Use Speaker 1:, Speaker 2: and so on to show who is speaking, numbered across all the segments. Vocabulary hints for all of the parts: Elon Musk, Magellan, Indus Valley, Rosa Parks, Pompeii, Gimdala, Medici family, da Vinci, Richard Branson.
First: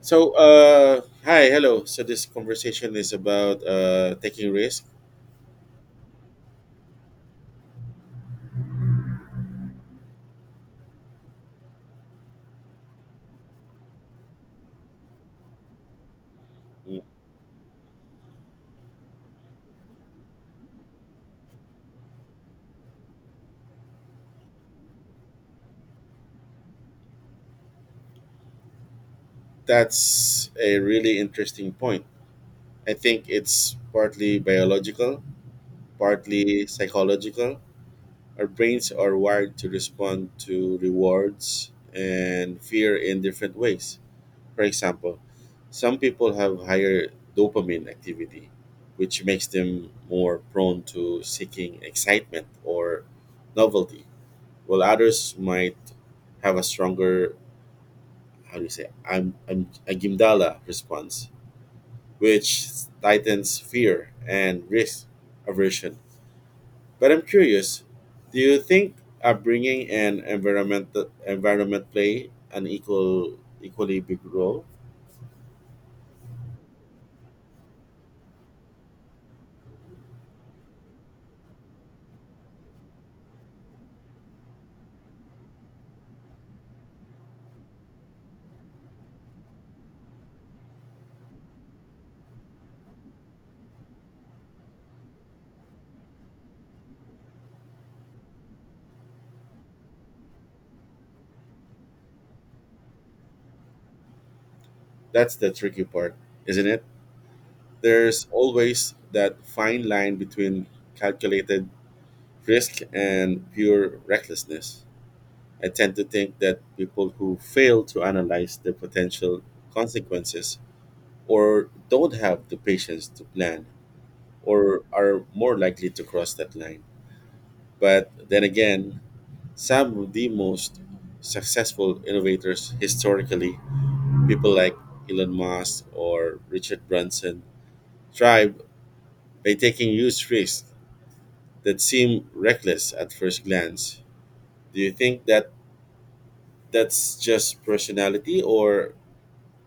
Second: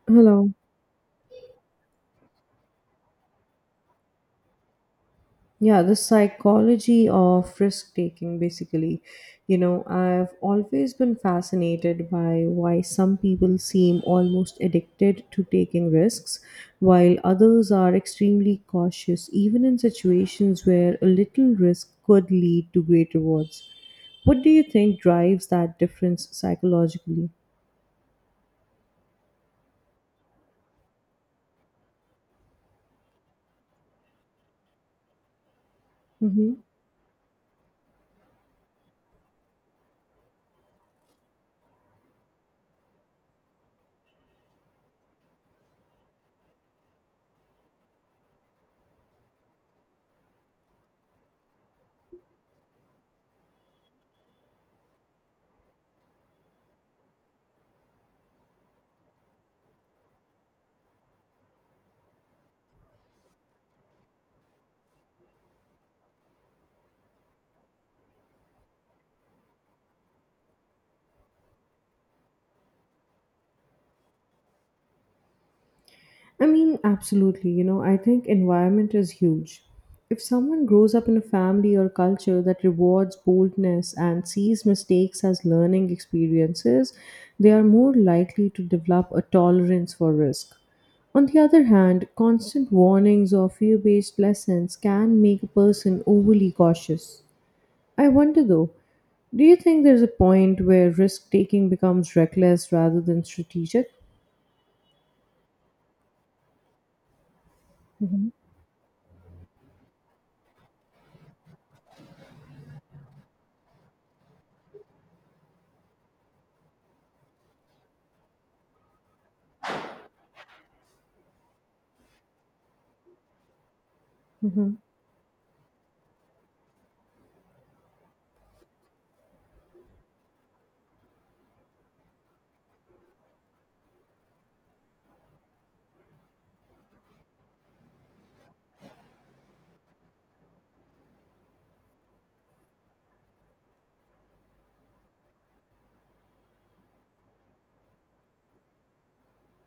Speaker 1: So,
Speaker 2: Hello.
Speaker 1: hi, hello. So this conversation is about taking risk.
Speaker 2: Yeah, the psychology of risk taking, basically. You know, I've always been fascinated by why some people seem almost addicted to taking risks, while others are extremely cautious, even in situations where a little risk could lead to great rewards. What do you think drives that difference psychologically?
Speaker 1: That's a really interesting point. I think it's partly biological,
Speaker 2: Mm-hmm.
Speaker 1: partly psychological. Our brains are wired to respond to rewards and fear in different ways. For example, some people have higher dopamine activity, which makes them more prone to seeking excitement or novelty while others might have a stronger, how do you say, I'm a Gimdala response, which tightens fear and risk aversion. But I'm curious, do you think upbringing and environment play an equally big role?
Speaker 2: I mean, absolutely. You know, I think environment is huge. If someone grows up in a family or culture that rewards boldness and sees mistakes as learning experiences, they are more likely to develop a tolerance for risk. On the other hand, constant warnings or fear based lessons can make a person overly cautious. I wonder though, do you think there's a point where risk taking becomes reckless rather than strategic?
Speaker 1: That's the tricky part, isn't it? There's always that fine line between calculated risk and pure recklessness. I tend to think that people who fail to analyze the potential consequences or don't have the patience to plan
Speaker 2: Hmm.
Speaker 1: or are more likely to cross that line. But then again, some of the most successful innovators historically, people like Elon Musk or Richard Branson, thrive by taking huge risks that seem reckless at first glance. Do you think that that's just personality or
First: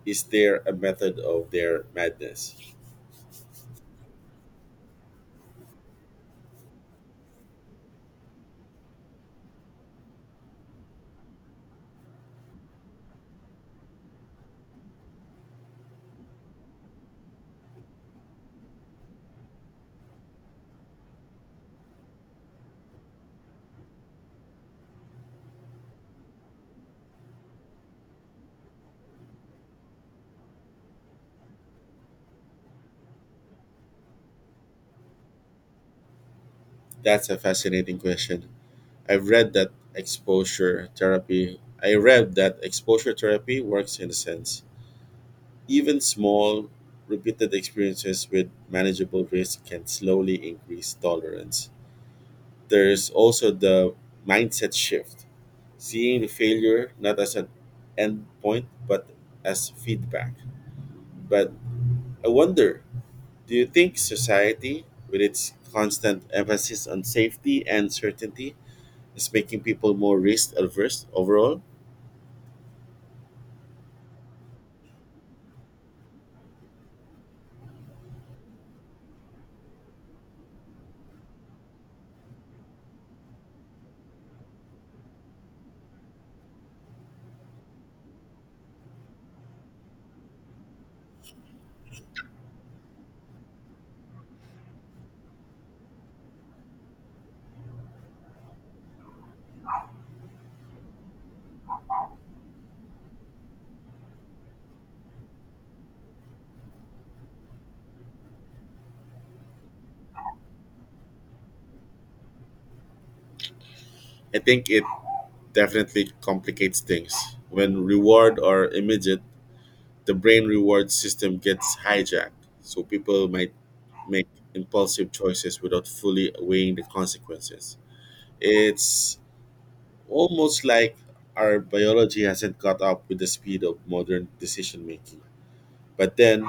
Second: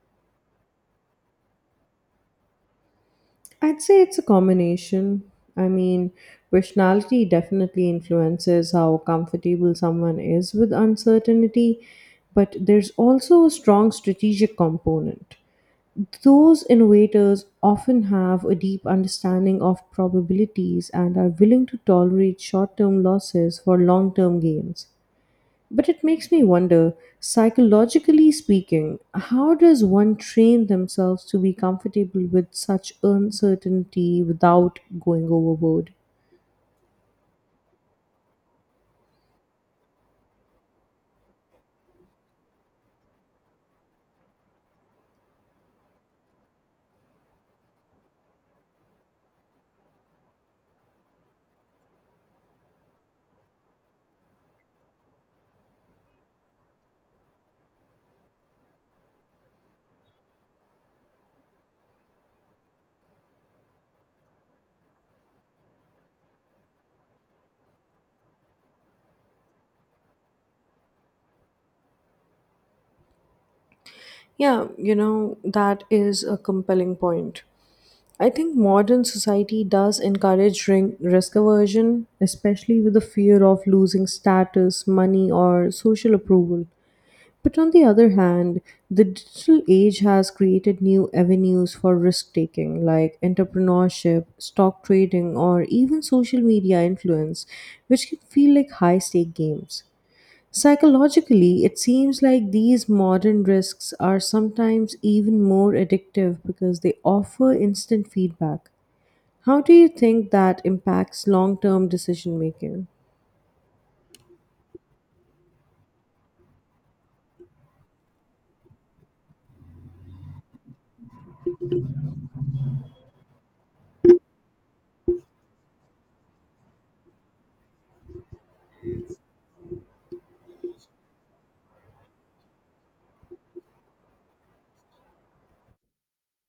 Speaker 1: is there a method of their madness?
Speaker 2: I'd say it's a combination. I mean, personality definitely influences how comfortable someone is with uncertainty, but there's also a strong strategic component. Those innovators often have a deep understanding of probabilities and are willing to tolerate short term losses for long term gains. But it makes me wonder, psychologically speaking, how does one train themselves to be comfortable with such uncertainty without going overboard?
Speaker 1: That's a fascinating question. I read that exposure therapy works in a sense. Even small repeated experiences with manageable risk can slowly increase tolerance. There's also the mindset shift, seeing the failure not as an end point but as feedback. But I wonder, do you think society, with its constant emphasis on safety and certainty, is making people more risk averse overall?
Speaker 2: Yeah, you know, that is a compelling point. I think modern society does encourage risk aversion, especially with the fear of losing status, money, or social approval. But on the other hand, the digital age has created new avenues for risk taking, like entrepreneurship, stock trading, or even social media influence, which can feel like high stake games. Psychologically, it seems like these modern risks are sometimes even more addictive because they offer instant feedback. How do you think that impacts long term decision making?
Speaker 1: I think it definitely complicates things. When reward are immediate, the brain reward system gets hijacked, so people might make impulsive choices without fully weighing the consequences. It's almost like our biology hasn't caught up with the speed of modern decision making. But then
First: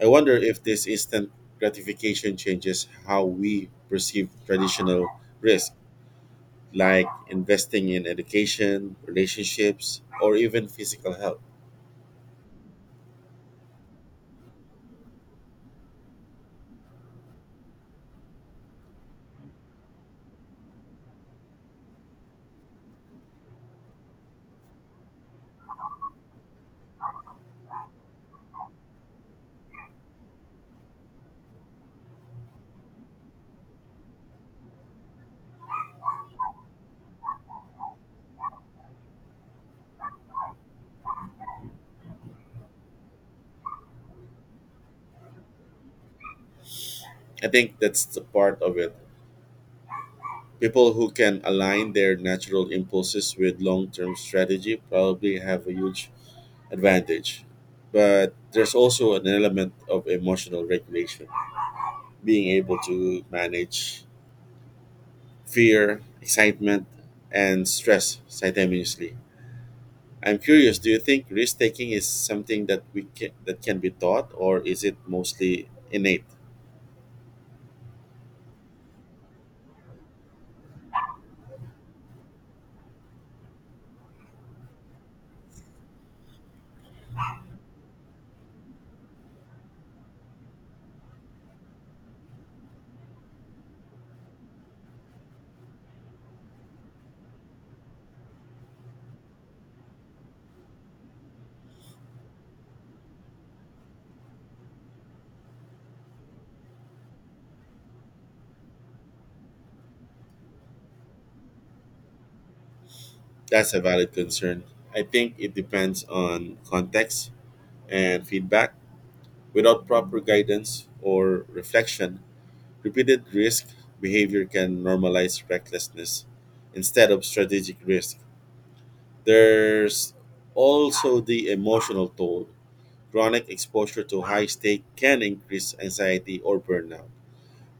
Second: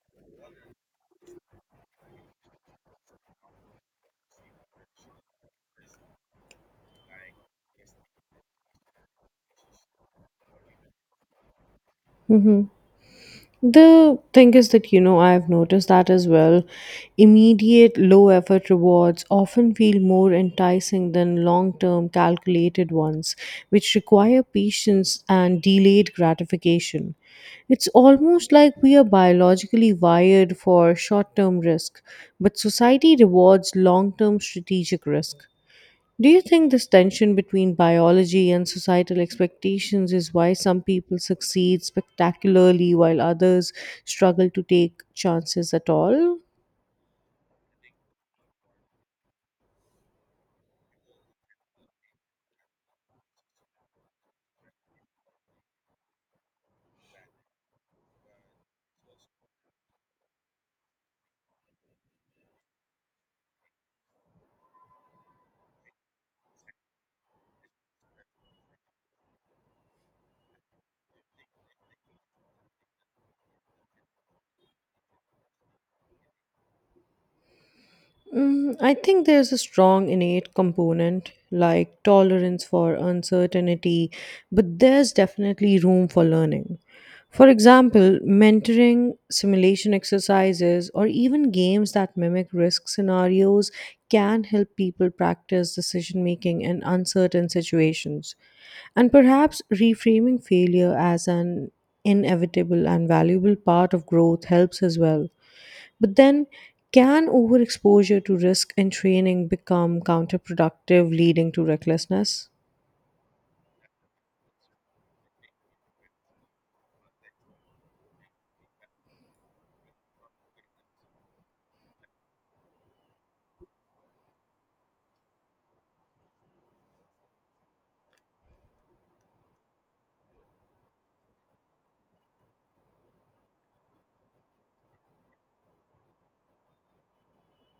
Speaker 1: I wonder if this instant gratification changes how we perceive traditional risk, like investing in education, relationships, or even physical health.
Speaker 2: The thing is that, you know, I've noticed that as well. Immediate low effort rewards often feel more enticing than long term calculated ones, which require patience and delayed gratification. It's almost like we are biologically wired for short term risk, but society rewards long term strategic risk. Do you think this tension between biology and societal expectations is why some people succeed spectacularly while others struggle to take chances at all?
Speaker 1: I think that's the part of it. People who can align their natural impulses with long term strategy probably have a huge advantage. But there's also an element of emotional regulation, being able to manage fear, excitement, and stress simultaneously. I'm curious, do you think risk taking is something that we can, that can be taught or is it mostly innate?
Speaker 2: Mm, I think there's a strong innate component like tolerance for uncertainty, but there's definitely room for learning. For example, mentoring, simulation exercises, or even games that mimic risk scenarios can help people practice decision making in uncertain situations. And perhaps reframing failure as an inevitable and valuable part of growth helps as well. But then, can overexposure to risk and training become counterproductive, leading to recklessness?
Speaker 1: That's a valid concern. I think it depends on context and feedback. Without proper guidance or reflection, repeated risk behavior can normalize recklessness instead of strategic risk. There's also the emotional toll. Chronic exposure to high stake can increase anxiety or burnout.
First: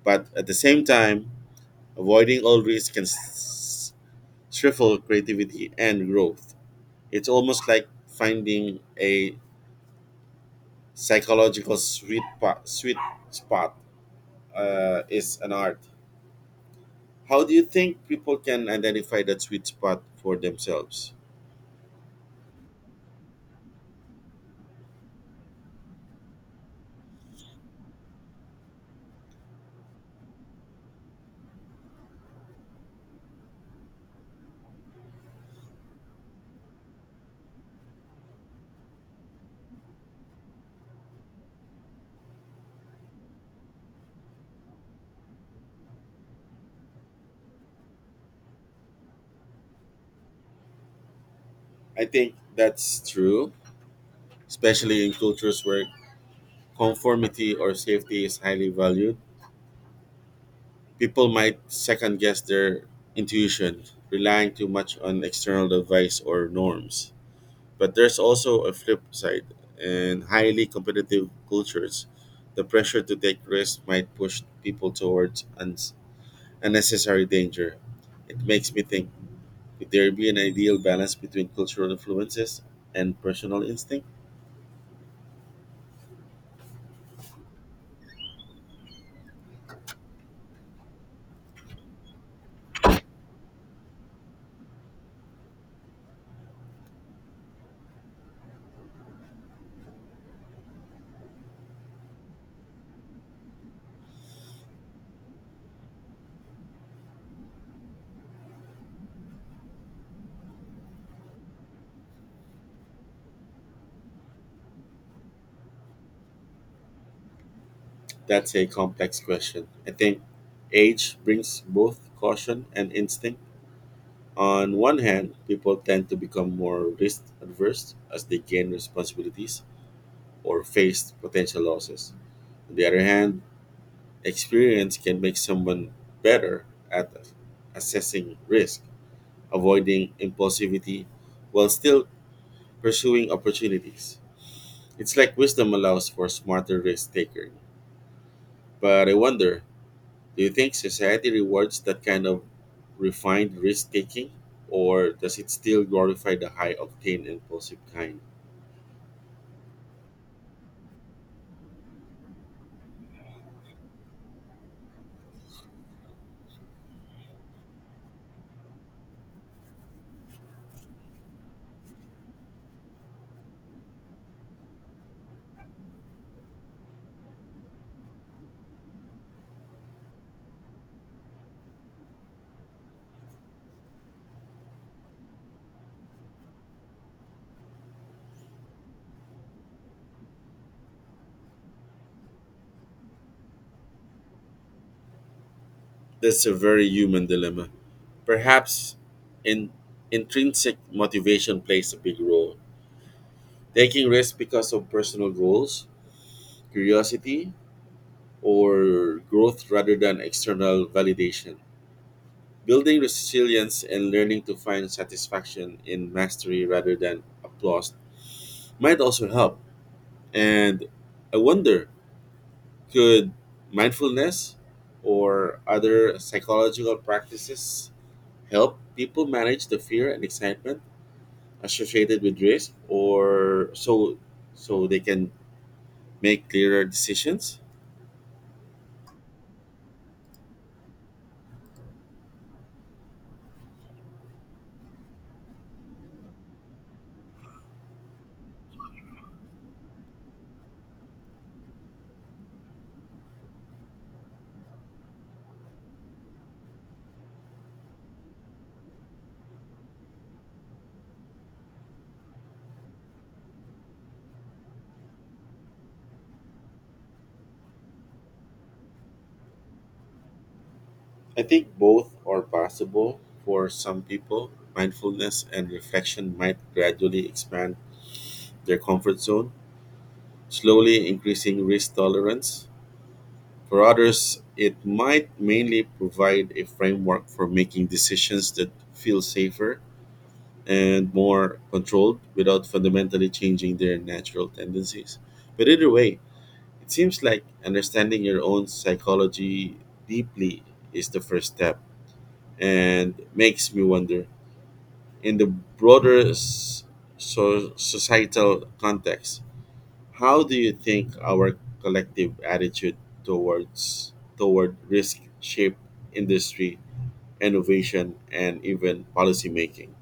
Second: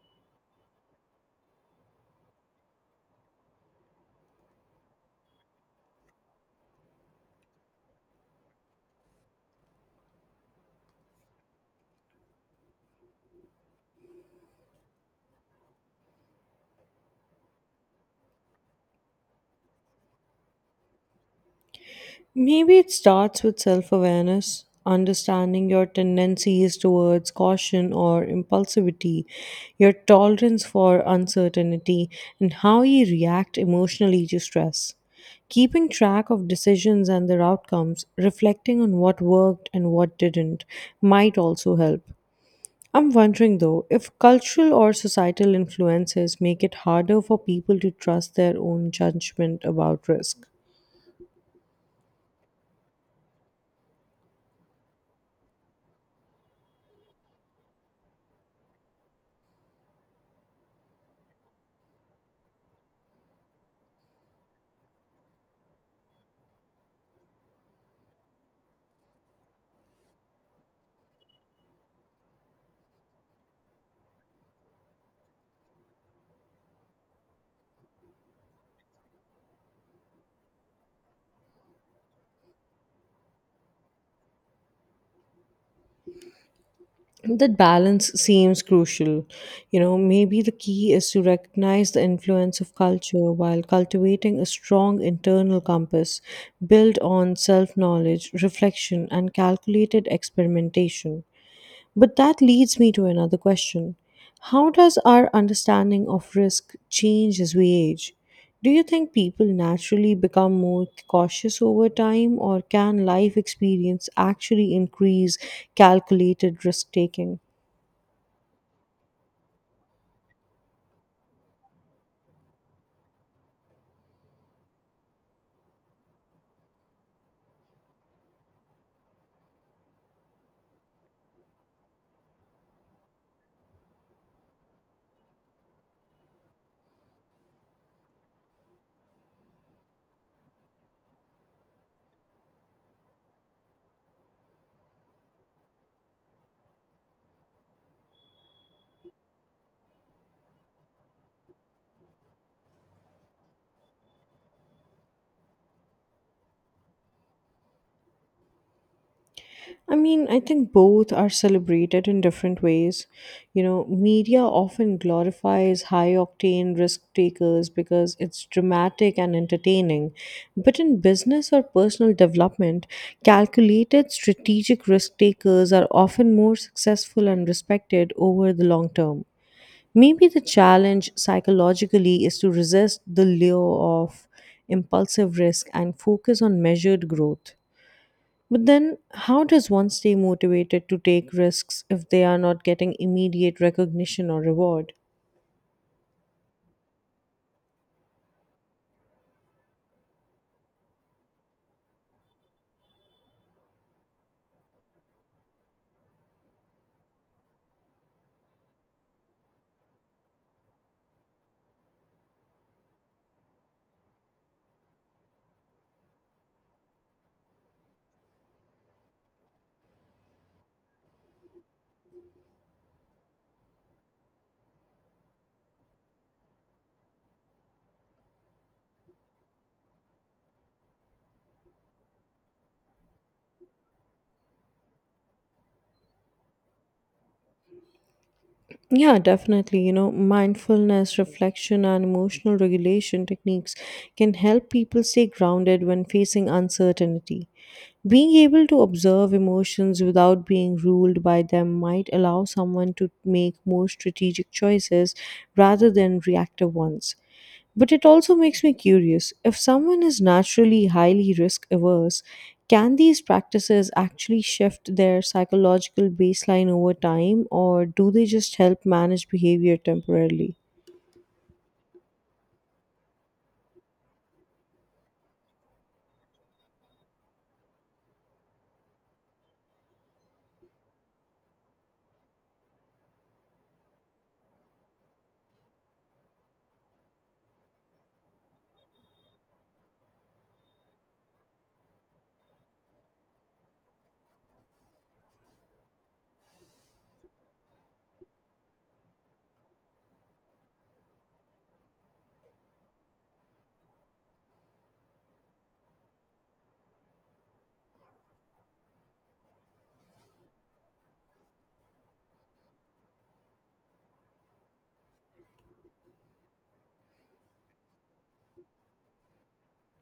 Speaker 1: But at the same time, avoiding all risks can stifle creativity and growth. It's almost like finding a psychological sweet spot. Sweet spot is an art. How do you think people can identify that sweet spot for themselves?
Speaker 2: Maybe it starts with self awareness, understanding your tendencies towards caution or impulsivity, your tolerance for uncertainty, and how you react emotionally to stress. Keeping track of decisions and their outcomes, reflecting on what worked and what didn't, might also help. I'm wondering though if cultural or societal influences make it harder for people to trust their own judgment about risk.
Speaker 1: I think that's true, especially in cultures where conformity or safety is highly valued. People might second guess their intuition, relying too much on external advice or norms. But there's also a flip side. In highly competitive cultures, the pressure to take risks might push people towards unnecessary danger. It makes me think, could there be an ideal balance between cultural influences and personal instinct?
Speaker 2: That balance seems crucial. You know, maybe the key is to recognize the influence of culture while cultivating a strong internal compass built on self knowledge, reflection, and calculated experimentation. But that leads me to another question. How does our understanding of risk change as we age? Do you think people naturally become more cautious over time, or can life experience actually increase calculated risk taking?
Speaker 1: That's a complex question. I think age brings both caution and instinct. On one hand, people tend to become more risk adverse as they gain responsibilities or face potential losses. On the other hand, experience can make someone better at assessing risk, avoiding impulsivity, while still pursuing opportunities. It's like wisdom allows for smarter risk taking. But I wonder, do you think society rewards that kind of refined risk taking, or does it still glorify the high octane impulsive kind?
Speaker 2: I mean, I think both are celebrated in different ways. You know, media often glorifies high octane risk takers because it's dramatic and entertaining. But in business or personal development, calculated strategic risk takers are often more successful and respected over the long term. Maybe the challenge psychologically is to resist the lure of impulsive risk and focus on measured growth. But then, how does one stay motivated to take risks if they are not getting immediate recognition or reward?
Speaker 1: That's a very human dilemma. Perhaps in, intrinsic motivation plays a big role. Taking risks because of personal goals, curiosity, or growth rather than external validation. Building resilience and learning to find satisfaction in mastery rather than applause might also help. And I wonder, could mindfulness or other psychological practices help people manage the fear and excitement associated with risk or so so they can make clearer decisions?
Speaker 2: Yeah, definitely. You know, mindfulness, reflection, and emotional regulation techniques can help people stay grounded when facing uncertainty. Being able to observe emotions without being ruled by them might allow someone to make more strategic choices rather than reactive ones. But it also makes me curious if someone is naturally highly risk averse, can these practices actually shift their psychological baseline over time, or do they just help manage behavior temporarily?
Speaker 1: I think both are possible for some people. Mindfulness and reflection might gradually expand their comfort zone, slowly increasing risk tolerance. For others, it might mainly provide a framework for making decisions that feel safer and more controlled without fundamentally changing their natural tendencies. But either way, it seems like understanding your own psychology deeply is the first step and makes me wonder, in the broader societal context, how do you think our collective attitude towards toward risk shape industry, innovation, and even policy making?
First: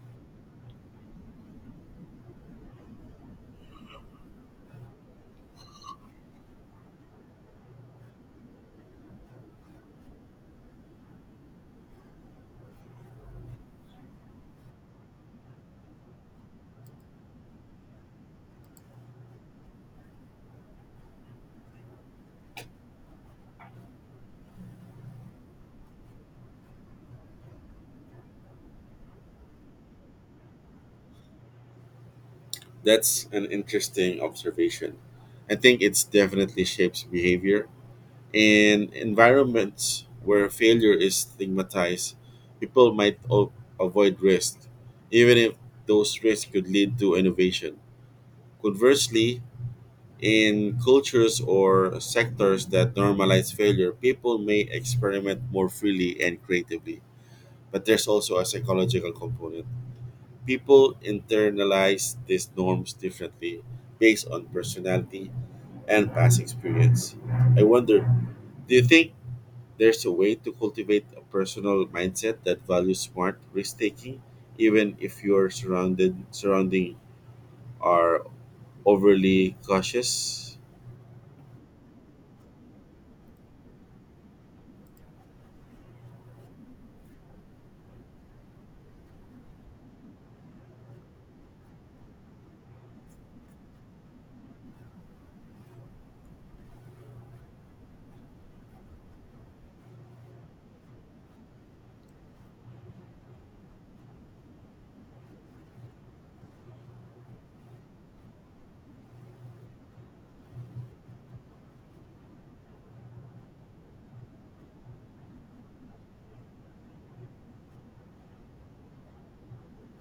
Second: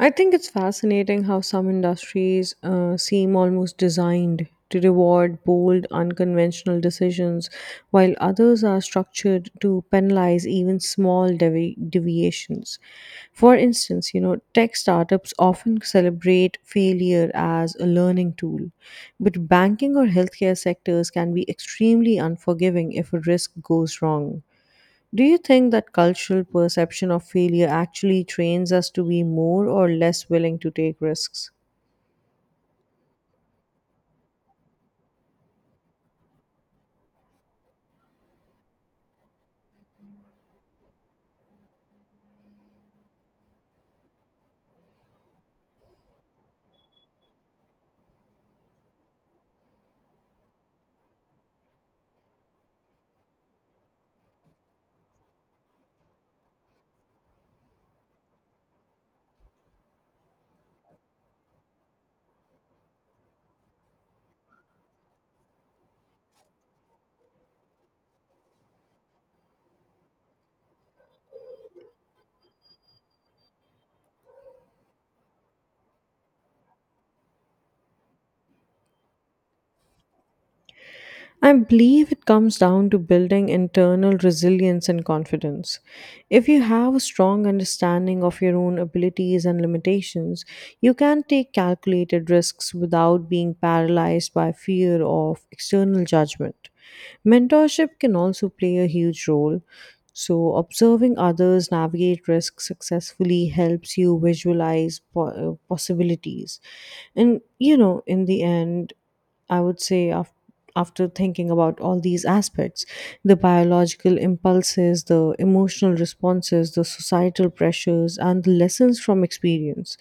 Speaker 2: I think it's fascinating how some industries seem almost designed to reward bold, unconventional decisions, while others are structured to penalize even small deviations. For instance, you know, tech startups often celebrate failure as a learning tool, but banking or healthcare sectors can be extremely unforgiving if a risk goes wrong. Do you think that cultural perception of failure actually trains us to be more or less willing to take risks?
Speaker 1: That's an interesting observation. I think it's definitely shapes behavior. In environments where failure is stigmatized, people might avoid risk, even if those risks could lead to innovation. Conversely, in cultures or sectors that normalize failure, people may experiment more freely and creatively. But there's also a psychological component. People internalize these norms differently based on personality and past experience. I wonder, do you think there's a way to cultivate a personal mindset that values smart risk taking, even if your surrounded surrounding are overly cautious?
Speaker 2: I believe it comes down to building internal resilience and confidence. If you have a strong understanding of your own abilities and limitations, you can take calculated risks without being paralyzed by fear of external judgment. Mentorship can also play a huge role. So, observing others navigate risk successfully helps you visualize possibilities. And, you know, in the end, I would say after. After thinking about all these aspects, the biological impulses, the emotional responses, the societal pressures, and the lessons from experience,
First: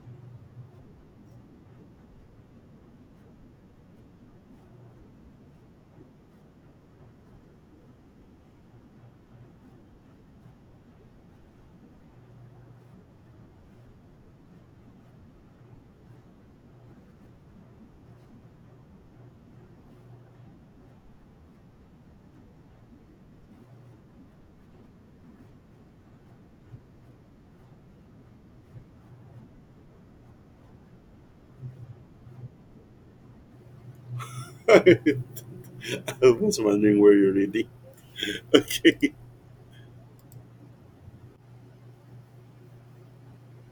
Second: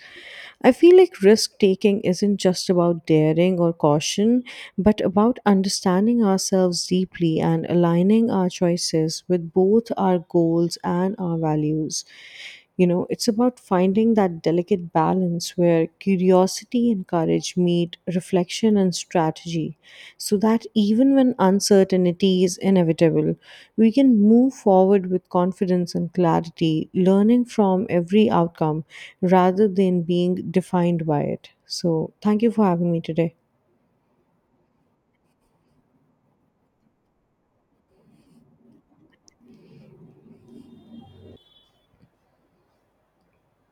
Speaker 2: I feel like risk taking isn't just about daring or caution, but about understanding ourselves deeply and aligning our choices with both our goals and our values. You know, it's about finding that delicate balance where curiosity and courage meet reflection and strategy, so that even when uncertainty is inevitable, we can move forward with confidence and clarity, learning from every outcome rather than being defined by it. So, thank you for having me today.
Speaker 1: I was wondering where you're reading. Okay.